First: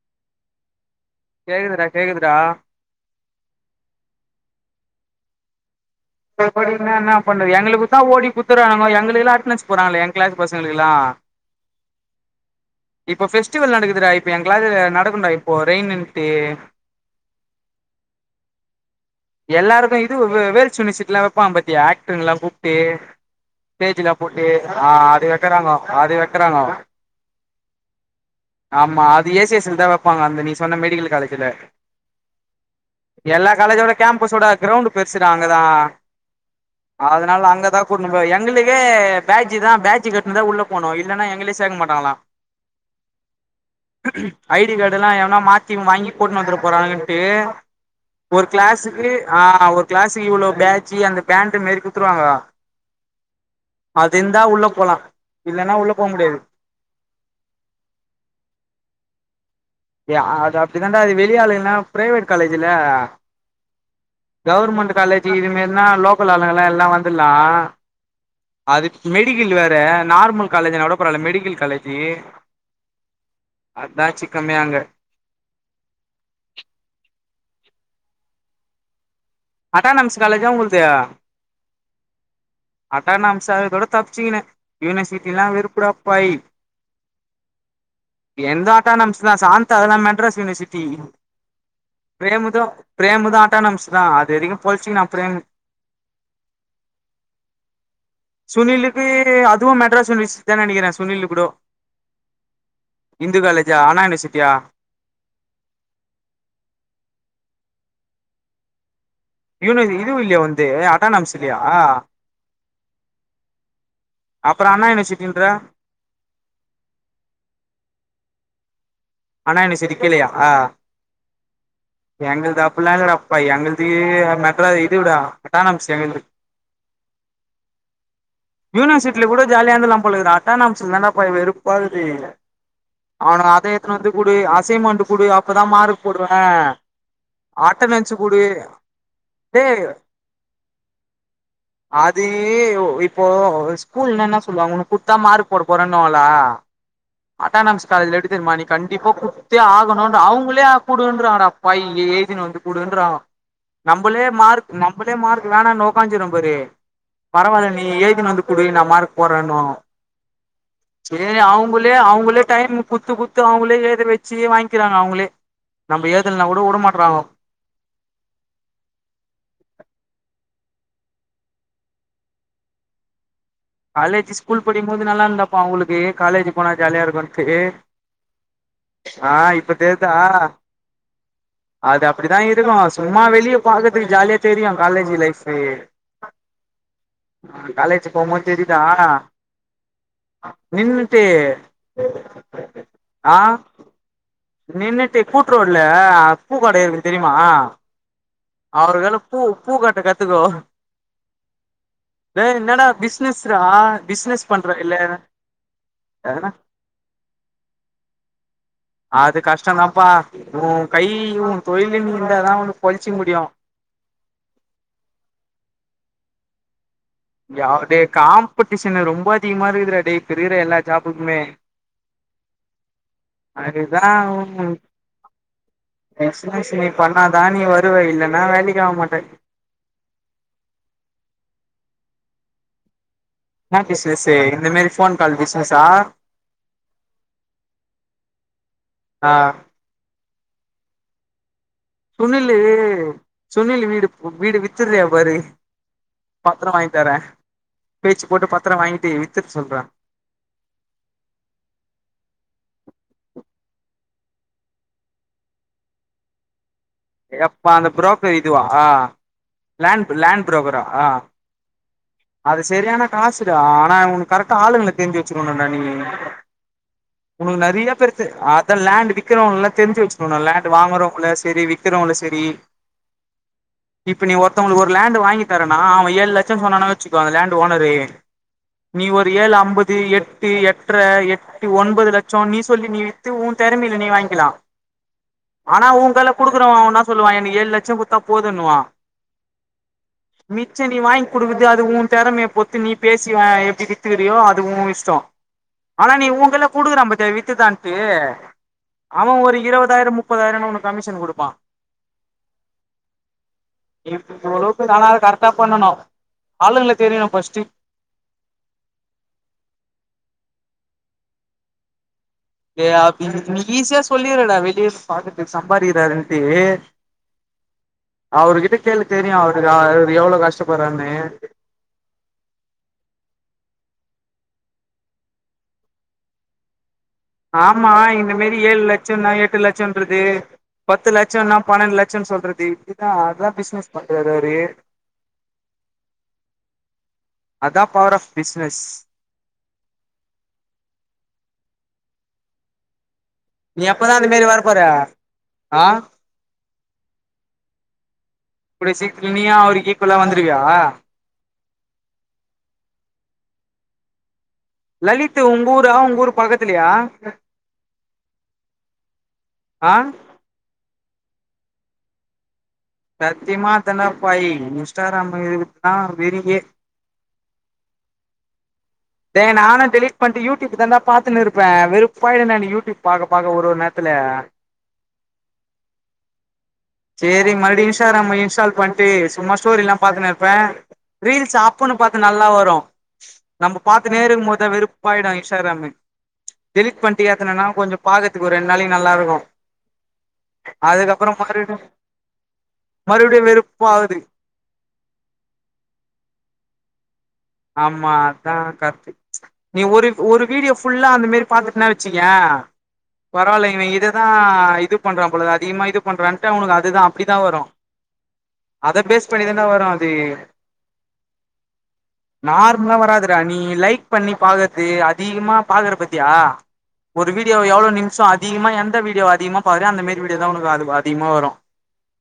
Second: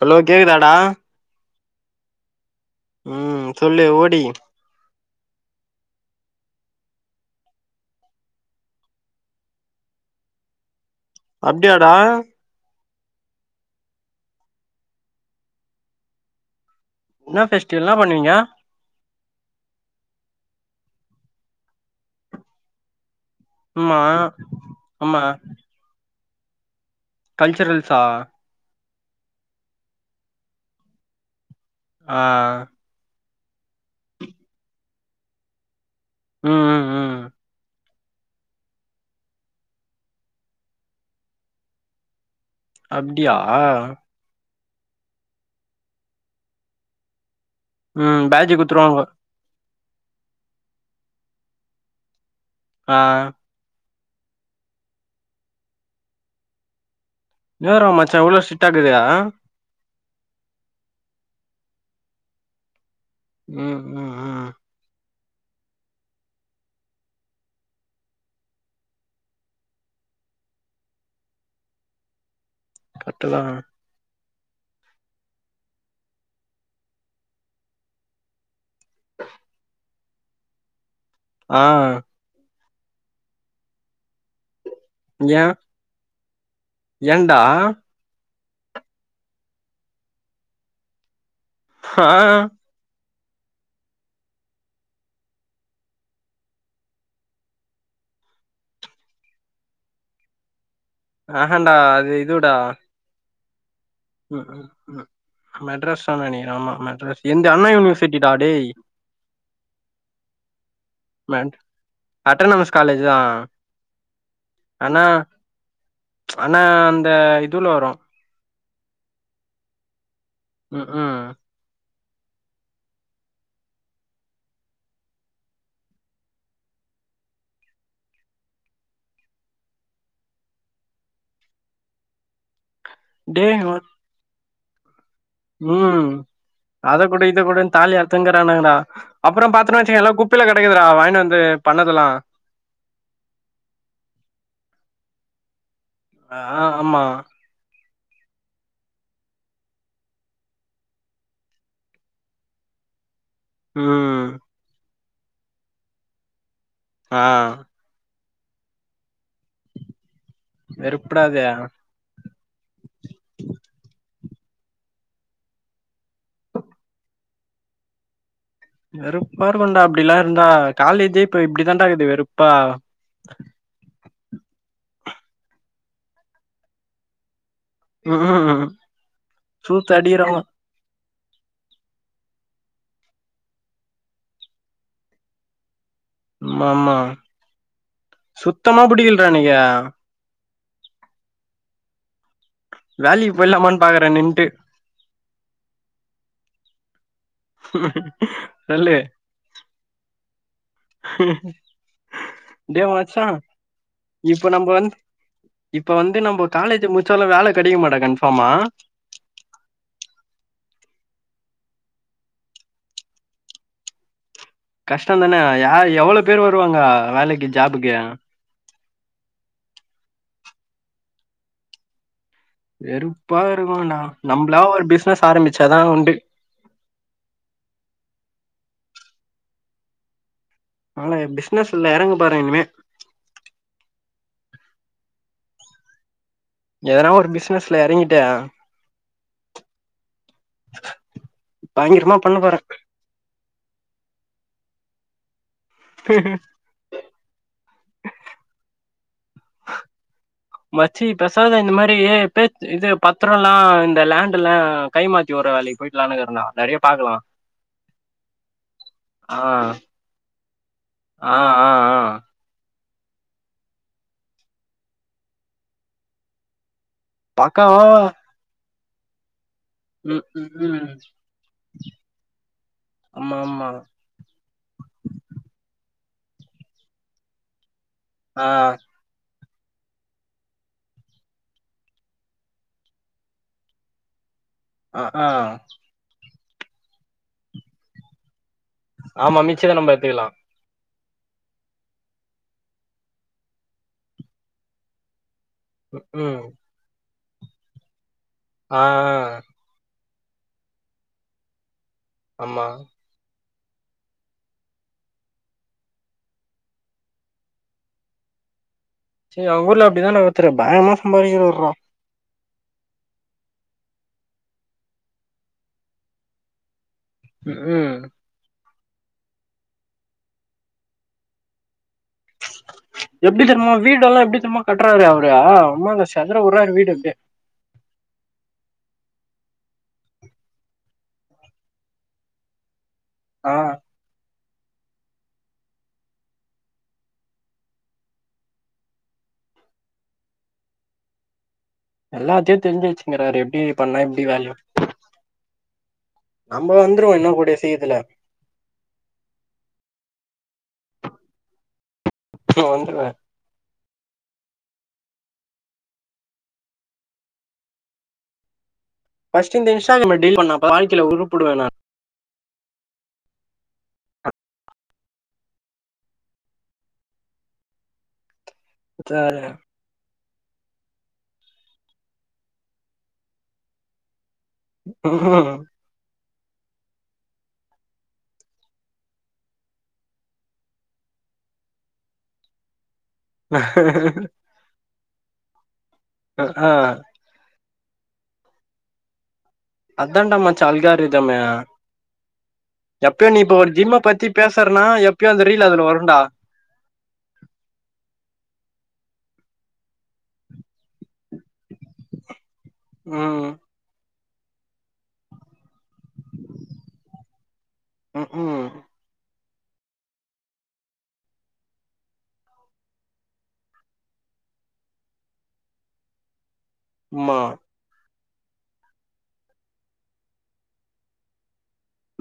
Hello கேக்குதாடா கேக்குதுடா கேக்குதுடா ம் சொல்லு ஓடி போய் படினா இன்னா பண்றது எங்களுக்குத்த ஓடி குத்துறானுங்கோ எங்களுக்குல்லா அட்டன்ஸ் போற்றாங்களே என் க்ளாஸ் பசங்களுக்குல்லா அப்படியாடா இப்போ ஃபெஸ்டிவல் நடக்குதுடா இப்ப என் கிளாஸ்ல நடக்கும்டா இப்போ ரெயின்ட்டு என்னா பெஸ்டிவல் என்னா பண்ணுவீங்க எல்லாருக்கு இது வேல்ஸ் யூனிவர்சிட்டில்லா வப்பாங் பத்தியா ஆக்டர்ல்லா கூப்ட்டு ஆமா ஸ்டேஜ்ல போட்டி ஆஹ் ஆமா அது வைக்கறாங்கோ அது வைக்கறாங்கோ கல்ச்சுரல்ஸா ஆமா அது ஏசிஎஸ்ஸில தா வப்பாங்க அந்த நீ சொன்ன மெடிக்கல் காலேஜ்ல ஆ எல்லா காலேஜோட கேம்பஸோட கிரௌண்ட் பெருசுடா அங்கதா ம் ம் அதனால அங்க தா கூட்டுனுப்போய் எங்களுக்கே பேட்ஜு தா பேட்ஜ் கட்டின்தா உள்ள போணு இல்லனா எங்களயே சேக்க மாட்டாங்களா [inaudible] அப்டியா ஐடி கார்டுலா எவனா மாத்தி வாங்கி போட்டுன் வந்துற போறாங்கன்ட்டு ம் ஒரு பேஜ்ஜு குத்துருவாங்க கிளாஸுக்கு ஆ ஒரு கிளாஸுக்கு இவ்ளோ பேஜ்ஜூ அந்த பேண்ட் மாரி குத்துருவாங்க ஆ அது இருந்தா உள்ள போலா இல்லைனா உள்ள போ முடியாது நேரோ மச்சான் இவ்ளோ ஸ்ட்ரிட்டாக்குது ஏ அது அப்டித்தாண்டா அது வெளி ஆளுங்கனா பிரைவேட் காலேஜ்ல ம் ம் ம் கவர்மெண்ட் காலேஜ் இது மாரினா லோக்கல் ஆளுங்க எல்லா வந்துலா அது மெடிக்கல் வேற நார்மல் காலேஜ்னா கூட பரவால்ல மெடிக்கல் காலேஜு கர்ட்டுதா அதா சிக்கமே அங்க அட்டானமஸ் காலேஜா உங்கள்து ஆ அட்டானம்ஸா இருக்குறதோட தப்பச்சிக்கின யூனிவர்சிட்டில்லா வெறுப்புடாப்பா ஏய் ஏண்டா என்து அட்டானம்ஸ் தா சாந்தா அதல்லா மெட்ராஸ் யூனிவர்சிட்டி ஆ பிரேமுது பிரேமுது அட்டானாமஸ்தா அதுவரைக்கு பொழிச்சிகினா பிரேம் சுனிலுக்கு அதுவு மெட்ராஸ் யுனிவர்சிட்டி தான் நெனைக்கிறே சுனிலு கூடோ ஆஹான்டா அது இதுடா இந்து காலேஜா அண்ணாயூனி ம் ம் ம் மெட்ராஸ் தா நெனைக்கிறே ஆமா மெட்ராஸ் எந்த் அண்ணா யூனிவர்சிட்டிடா டேய் யூன்வஸி இதுவு இல்லையா உன்து அட்டானாம்ஸ் மெட் இல்லயா அட்டனமஸ் காலேஜ் தா அப்பற அண்ணா யூனிவர்சிட்டின்ற அண்ணா அந்த இதுவுல வரு அண்ணா யூனிவர்சிட்டிக் கீழயா ம் ம் எங்கள்து அப்பில்லா இல்லடா எங்கள்து மெட்ரா இதுடா அட்டானம்ஸ் எங்கள்து [inaudible] யூனிவர்சிட்டில கூட ஜாலியா இருந்துலா போல இருக்குதுடா அட்டானம்ஸ்லதா பா வெறுப்பாக்குது டே அவனுங்க அத எடுத்துனு வந்து குடு அசைன்மெண்ட் குடு அப்பதா மார்க் ம் போடுவே அத குடு இத குடுன் தாலி அட்டனன்ஸ் குடு அருத்துன்கிறானுங்கடா அப்ற பாத்துனா டேய் வச்சிங்கல்லா குப்பைல கெடக்குடா வாயின்னு வந்து பண்ணதலா நீ இப்போ ஸ்கூல்னா என்னா சொல்லுவாங்க குடுத்தா மார்க் போட போரனுங்வாலா ஆ ஆமா அட்டானாம்ஸ் காலேஜ்ல எப்டி தெரியுமா நீ கண்டிப்பா குடுத்தே ஆகணு அவங்களே குடுன்றாடா பையி எழுதின்னு வந்து குடுன்றாங்க நம்மளே ம் மார்க் நம்மளே மார்க் வேணான்னு ஒக்காஞ்சிறோ பாரு ஆ பரவால்லன்னு நீ எழுதின் வந்து குடு நா மார்க் போடுறேன்னுவாங்கோ வெறுப்புடா சேரி அது அவங்குள் ல்லே அவுங்களே டைம்மு குத்து குத்து த்து அவுங்களே எழுதவச்சு வாங்கிக்கிறாங்கோ அவுங்களே நம்ம எழுதலனா கூட உட மாட்றாங்கோ வெறுப்பா இருக்குண்டா அப்டிலாம் இருந்தா காலேஜே இப்ப இப்டித்தான்டா இக்குது வெறுப்பா காலேஜ் ஸ்கூல் படிக்கும்போது நல்லாருந்தாப்பா அவங்களுக்கு காலேஜ் போனா ஜாலியா இருக்குன்ட்டு ம் ஆ இப்ப சூத்து தெர்தா அடிக்கிறாங்க அது அப்டிதா இருக்கும் சும்மா வெளிய பாக்குறதுக்கு ஜாலியா தெரியு காலேஜு லைஃப் ம்மா ஆமா சுத் புரிதா நின்னுட்டு வேலைக்கு ஆ போய்லாமான்னு பாக்குறே நின்ட்டு நின்னுட்டு கூட்ரோடல பூக்கட இருக்கு தெரியுமா சொல்லு அவருக்கல்ல பூ பூ கட்ட கத்துக்கோ ஹ ஏ என்னடா பிசினஸ் ரா பிஸ்னஸ் இப்ப நம்ம வந்து பண்றதில்ல இப்ப வந்து நம்ம காலேஜ முடிச்சாலும் வேல கிடைக்குமாடா கன்ஃபாமா அது கஷ்டந்தாப்பா ஊ கை ஊ தொழிலினு இருந்தாதா ஒன்ன பொழ்ச்சுக்க முடியு கஷ்டந்தானே ய எவ்வள பேர்‌ வருவாங்க வேலைக் ய டே காம்படிஷன் ரொம்ப அதிகமா இருக்குதுறா டே இப்ப இருக்கிற எல்லா ஜாப்புக்குமே வெறுப்பா இருக்குன்டா நம்மளா அதுதா ஒரு பிசினஸ் ஆரம்பிச்சாதா உண்டு பாஸ் நீ பண்ணாதா நீ வருவ இல்லன்னா வேலைக்கு ஆக மாட்ட நானு பிசினஸ்ல எறங்க பாறே இனிமே என்னா பிசினஸ்சு இந்த மாரி ஃபோன் கால் பிசினஸா எதனா ஒரு பிசினஸ்ல எறங்கிட்டு ஆ பயங்கரமா பண்ண சுனிலு போறே சுனில் வீடு வீடு வித்துறியா பாரு [unintelligible] பத்தரோ வாங்கி தரே பேச்சு போட்டு பத்தரோ வாங்கிட்டு வித்துட்டு சொல்றே மச்சி பெசாத இந்த மாரி பேச் இது பத்தரோலா இந்த லேண்ட்லா கைமாத்தி உடுற வேலைக்கு போயிட்லான்னு இருக்குற நா நறையப் எப்பா அந்த புரோக்கர் இதுவா ஆ லேண்ட் லேண்ட் புரோக்கரா ஆ ஆ ஆ அது செரியான காசுடா ஆனா உனக் கரெக்டா ஆளுங்கள தெரிஞ்சு வச்சுக்கணுண்டா நீயி உனக்கு பக்காவா நறைய பேரு தெரு அதா லேண்ட் விக் விக்கிறாங்கல்லா தெரிஞ்சு ம் வச்சுக்கணு ம் லேண்ட் ம். வாங்குறவங்களு சரி விக்கிறவங்களு சரி ஆமா ஆமா இப்ப நீ ஒருத்தவங்களுக்கு ஒரு லேண்டு வாங்கி தரனா அவன் ஏழு லட்சோ சொன்னான வச்சுக்கோ அந்த லேண்டு ஓனரு ஆ நீ ஒரு ஏழு அம்பது எட்டு எட்ற எ ஒன்பது லட்சோ நீ சொல்லி நீ வித்து ஊ தெறமையில நீ வாங்கிக்கலா ஆ ஆ ஆனா ஊ கையில குடுக்குறவ அவனா சொல்லுவா எனக்கு ஏழு லட்சோ குடுத்தா போதன்னுவா ஆமா மிச்சத நம்ம எத்துக்கலா மிச்ச நீ வாங்கி குடுக்குறது அது ஊ தெறமைய பொத்து நீ பேசி எப்டி வித்துக்கறியோ அது ஓ இஷ்டோ ஆனா நீ ம் உ கைல குடுக்கிறா பாத்தியா வித்துதாண்டு ஆ அவன் ஒரு இருவதாயரோ முப் ப்பதாயரோன்னு ஒனக் கமிஷன் குடுப்பா ஆமா இ இவ்ளோ பேரு ஆனா அது கரெட்டா பண்ணணு ஆளுங்கள தெரியணு ஃபர்ஸ்ட்டு அவங்கஊர்ல அப்டித்தான ஒருத்தரு பயங்கரமா சம்பாதிக்கிறவர்ரா ஏ அப்டி நி நீ ஈஸியா சொல்லிரடா வெளியே பாத்துட்டு சம்பாதிக்கிறாருன்ட்டு ம் அவரு கிட்ட கேளு தெரியு அவருக்கு அவுரு எவ்ளோ கஷ்டப்பறான்னு எப்டி தெரிமா வீடெல்லா எப்டி தெரிமா கட்டுறாரு அவரு அம்மாங்க செதற விடுறாரு வீடு அப்டியே ஆமா இந்த மேரி ஏழு லட்சம்ன எட்டு லட்சம்ன்றது பத்து லட்சொன்னா பன்னெட்டு லட்சொன்னுசொல்றது இப்டிதா அதா ஆ பிஸ்னஸ் பண்றாரு அவுரு அதா பவர் ஆஃப் பிஸ்னஸ் எல்லாத்தியு தெரிஞ்சி வெச்சின்கிறாரு எப் நீ எப்பதா அந்த மேரி வர போற அ நம்ம வந்துருவோ இன்னு கூடிய சீக்கிரத்துல கூடிய சீக்கரத்துல நீயு அவருக் ஈக்குவலா வந்துருவியா வந்துருவே லலித்து உங்க ஊரா உங்க ஊரு பக்கத்திலயா பஸ்ட்டு இந்த ஆ இன்ஸ்டாகிராம டெலிட் பண்ணாதா வாழ்கைல உருப்புடுவ நான் சத்தியமா அதாண்டப்பாயி இன்ஸ்டாகிராம் இருக்குத்தா வெரியே டே நானு டெலிட் பண்டு யூடியூப் தா தான்டா பாத்துன்னு இருப்ப வெறுப்பாயிடுண் டா எனக்கு யூடியூப் பாக்க பாக்க ஒரு ஒரு நேர்த்துல உக்கும் சேரி மறுபடி இன்ஸ்டாகிராம இன்ஸ்டால் பண்ட்டு சும்மா ஸ்டோரில்லா பாத்துன்னு இருப்பே ரீல்ஸ் அப்பன்னு பாத்து நல்லா வரு நம்ம பாத்துனே இருக்கும் போத்தா வெறுப்பாயிடு இன்ஸ்டாகிராமு ஆ டெலிட் பண்ட் ட்டு ஏத்தனானா கொஞ்சம் பாக்கர்துக்கு ஒரு ரெண்டு நாளைைக்கு நல்லா இருக்கு அதான்ட மாச்சா அதுக்கப்புறோ அல்காரிதமே மறுபடி எப்பயோ நீ மறுபடியு இப்ப ஒரு ஜிம்ம வெறுப்பாவுது பத்தி பேசறன்னா எப்பயோ அந்த ரீல் அதுல வருண்டா ஆமா அத்தா கர்ட்டு நீ ஒரு ஒரு வீடியோ ஃபுல்லா அந்த மேரி பாத்துட்டுன வெச்சுக்கயே ம் பரவால்ல இவ இத தா இது பண்றா பொலது அதிகமா இது பண்றான்ட்டு அவனுக்கு அதுதா அப்டிதா வரு ம் க்கும் அத பேஸ் பண்ணிதான்டா வரு அது நார்மலா வராதுட நீ லைக் பண்ணி பாக்கற்து அதிகமா பாக்கற பத்தியா ஒரு ஆமா வீடியோ எவ்ளோ நிம்ஷோ அதிகமா எந்த வீடியோ அதிகமா பாக்கிறியோ அந்த மேரி வீடியோ தா உனக்கு அதிகமா வரு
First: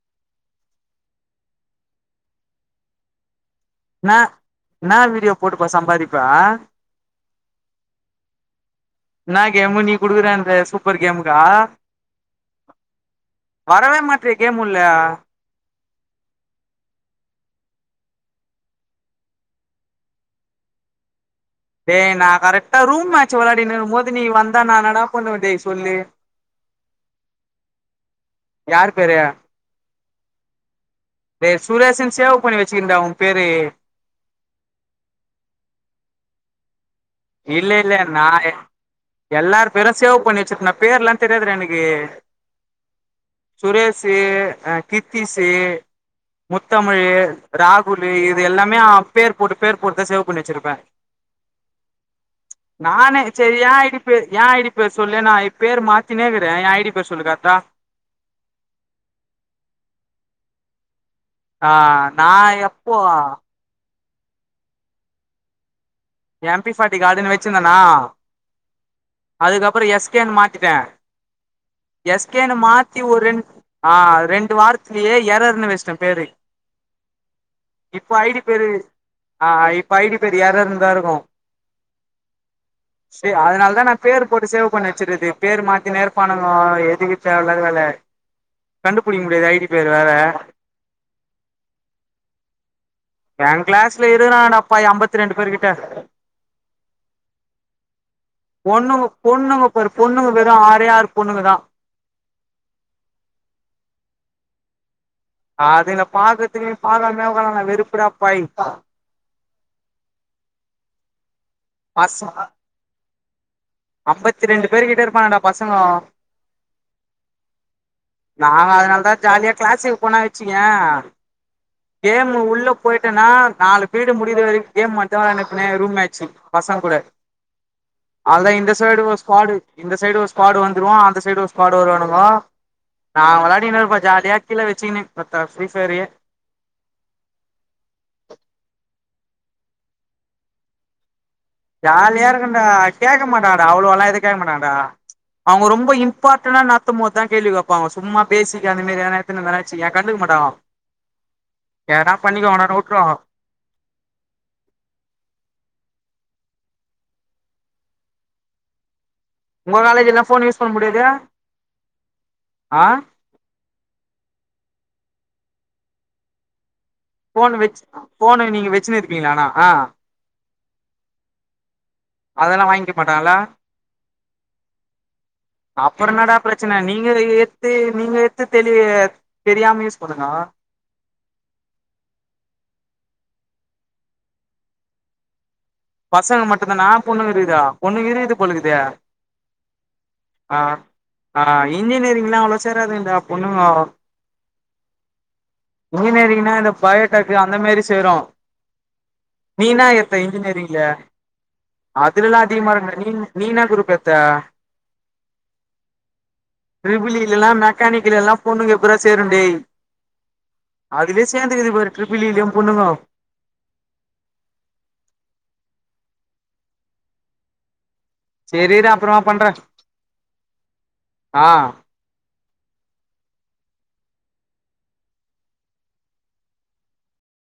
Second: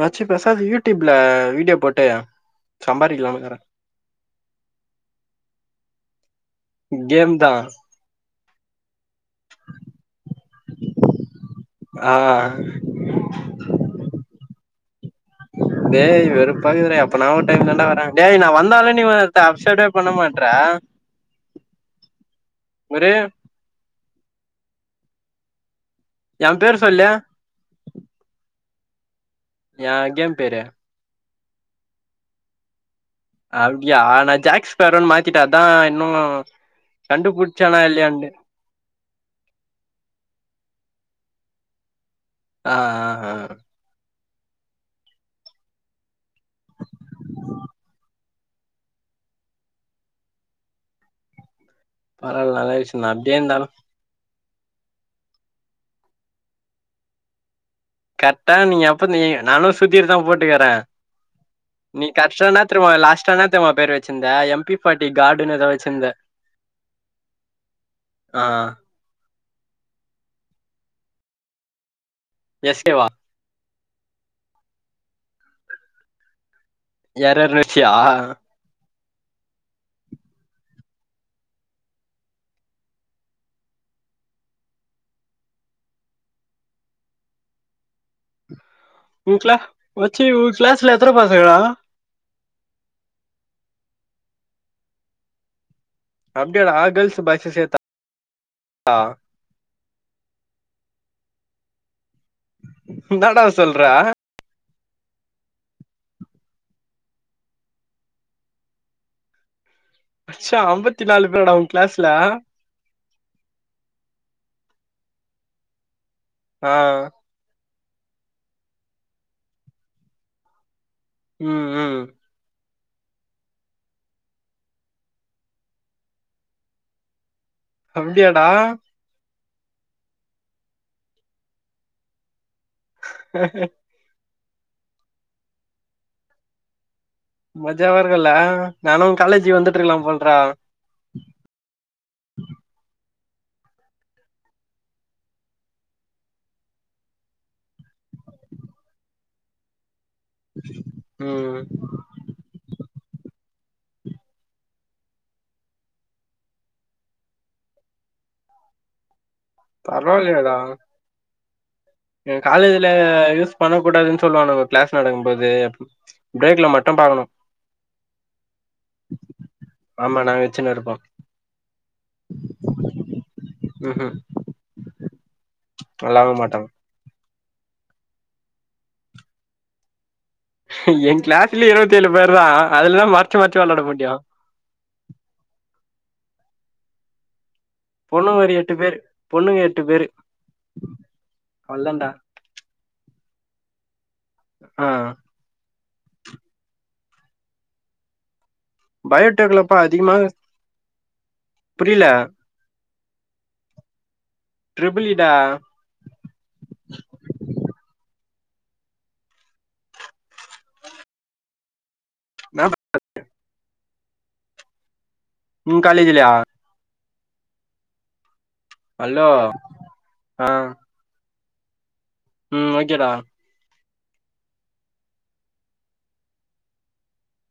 மச்சி பேசாது யூடியூப்ல வீடியோ போட்டு சம்பாரிக்கலானுகிறே னா ன்னா வீடியோ போட்டுப்பா சம்பாரிப்ப கேம் தா ன்னா கேமு நீ குடுக்கிறே அந்த சூப்பர் கேமுக்கா ஆ வரவே மாட்ரியே கேம்முள்ள டேய் வெறுப்பாகுது டா எப்ப நா ஒரு டைம் தண்டா வறே டேய் நான் வந்தாலே நீ அப்சைடு பண்ண மாட்ற டேய் நா கரெக்ட்டா ரூம் ஒரு மேட்ச்சு வெளாடினரும்போது நீ வந்தா நா ன்னாடா பண்ணுவே டேய் சொல்லு யாம் பேரு சொல்லு யாருபேரு யா கேம் பேரு டே சுரேஷுன் சேவ் பண்ணி வெச்சுகிர்ன்டா உ அப்டியா நா ஜேக் ஸ்பேரோன் மாத்திட்டே அத்தா இன்னு இல்ல கண்டுபுடிச்சானா இல்ல நா இல்லையான்ட்டு எ எல்லார் பேரு சேவ் பண்ணி வெச்சிர்ப்ன்டா பேர்லா என் தெரியாதுடா எனக்கு. அ அ அ. சுரேஷு, அ கிர்த்திஷு, முத்தமிழு ராகுலு இவ் இது எல்லாமே அ பேர் போட்டு பேர் போட்டுதா சேவ் பண்ணி வெச்சிருப்பே. பரவால் நல் நானே இ செரி ஏ ஐ டி பே ஏ ஐ டி பேரு சொல்லு நா இ பேரு மாத்தினேக்கறே ஏ ஐ டி பேர் சொல்லு கர்ட்டா. கர்ட்டா நீ எப்ப நீயி நானு சுத்திட்டு தா போட்டுக்கறே. ஆ நீ நா கஷ்ட்டா என்னா தெர்மா எப்போ லாஸ்ட்டா என்னா தெர்மா பேரு வெச்சிந்த எம் பி ஃபாட்டி காடுனு எதோ வெச்சிந்த. எம் பி ஃபாட்டி காடுனு வெச்சிந்தானா? ஆ அதுக்கப்புறோ எஸ் கேன் மாத்திட்டே எஸ் கேனு எஸ் கே மாத்தி வா ஒர் ரெண் ஆ அது ரெண்டு வார்த்துலியே எரர்னு வெச்ட்டே பேரு. எரரர்னு வெச்சியா? ப்பெழுதி ஆ இப்ப ஐ டி பேரு எரர்னுதாருக்கு. சே அதுனால்தா நா பேர் போட்டு சேவ் பண்ணி வெச்சிர்றது பேரு மாத்தினே இருப்பானுங்கோ எதுக்கு தேவ இல்லாத வேல. ம். கண்டுபுடிக்க முடியாது ஐ டி பேர் வேற. கிளாஸ்ல எத்தன பசங்கடா? ஏ கிளாஸ்ல இருகரானுங்கடாப்பா எ அம்பத்திரெண்டு பேரு கிட்ட. அப்டியாடா கேள்ஸு பாய்ஸு சேத்தா? பொண்ணுங்கபரு பொண்ணுங்க வெறு ஆறே ஆறு பொண்ணுங்கதா. இன்னாடா சொல்ற. அதுங்ள பாக்கத்துக்கு நீ பாக்காமலே ஒக்காரலான்டா வெறுப்புடாப்பா ஏய் மச்சா அம்பத்திநாலு பேராடா உ கிளாஸ்ல? அம்பத்தி ரண்டு பேரு கிட்ட இருப்பானுங்கடா பசங்கோ. அ. நாங்க அதுனால்தா ஜாலியா கிளாஸுக்கு போனா வெச்சுக்கியே ம் ம். கேமு உள்ள போயிட்டனா நாலு பீரிடு முடிற வரிக் கேம் மட்டுதா வெளாண்னுறுப்பனே ரூம் மேச்சு. பசங்கூட அப்டியாடா அவ்ள்தா இந்த சைடு ஒர் ஸ்க்வாடு இந்த சைடு ஒரு ஸ்க்வாடு வந்துருவா அந்த சைடு ஒரு ஸ்க்வாடு வருவானுங்கோ. நா வெளாடிகினு இருப்பே ஜாலியா கீழ வெச்சிகுனு தத்தா ஃப்ரீஃபையரியே மஜாவா இருக்குல்ல நானு உ காலேஜ்க் வந்துட்ருக்லா போல்ரா. ஜாலியா இருக்குன்டா கேக்க மாட்டாங்டா அவ்ளோவாலா எது கேட்க மாட்டாங்டா. அவுங்க ரொம்போ இம்பாட்டனா நட்த்தும்போத்தா கேள்வி கேப்பாங்கோ சும்மா பேசிக்கா நின்னு எதனா நடத்துனிந்தாங்கனா வெச்சிக்யே கண்டுக்க மாட் டாங்கோ ம் எதனா பண்ணிக்கோங்கடானு உட்ருவாங்கோ. உங்க காலேஜில்லா ஃபோன் யூஸ் பண்ண முடியாது? எங் ஆ காலேஜ்ல யூஸ் பண்ணக்கூடாதுன் சொல்லுவானுங்கோ கிளாஸ் நடக்கும் போது ப்ம் பிரேக்ல மட்டும் பாக்குணு. ஃபோன் வெச்சு ஃபோனு நீங்க வெச்சுனு இருப்பீங்களா ஆனா அ ஆமா நாங்க வெச்சுன்னு இருப்போ. அதல்லா வாய்ங்க்க மாட்டாங்கள்ல? ம் ம் அப்பற இன்னடா அலோவ் மாட்டாங்க பிரச்சன நீங்களு [unintelligible] நீங்க எட்த்து தெளி தெரியாம யூஸ் பண்ணுங்கோ எய க்ளாஸ்லே இருபத்தி ஏழு பேர் தா அதுலதா மறச்சு மறச்சு வெள்ளாட முடியு பசங்க மட்டுந்தானா பொண்ணுங்க இருக்குதா பொண்ணுங்க இருக்குது ஒரு போலக்குதே எட்டு ஆ பேரு பொண்ணுங்க எட்டு பேரு ஆ ஆ அவ்ளதான்டா இன்ஜினியரிங்லா அவ்ளவா சேராதுங்கடா பொண்ணுங்கோ ஆ இன்ஜினியரிங்னா இந்த பயோடெக் அந்த மேரி சேரு நீ பயோடெக்லப்பா இன்னா அதிகமா எட்த்த இன்ஜினியரிங்ல புரியல அதுலல்லா அதிகமா இருக்குமே நீ நீ இன்னா குருப் எட்த்த ட்ரிபிலீடா டரிபிலீலலா மெக்கானிக்குலலா பொண்ணுங்க எப்புடர்ரா சேரும்ண்டே அதுலயு சேந்துக்குது பாரு டிரிப்பிலீலயு என்னா பொண்ணுங்கோ உ காலேஜிலயா சரி இரு அப்பறமா ஹலோ பண்ற ஆ ஆ ம் ஓக்கே டா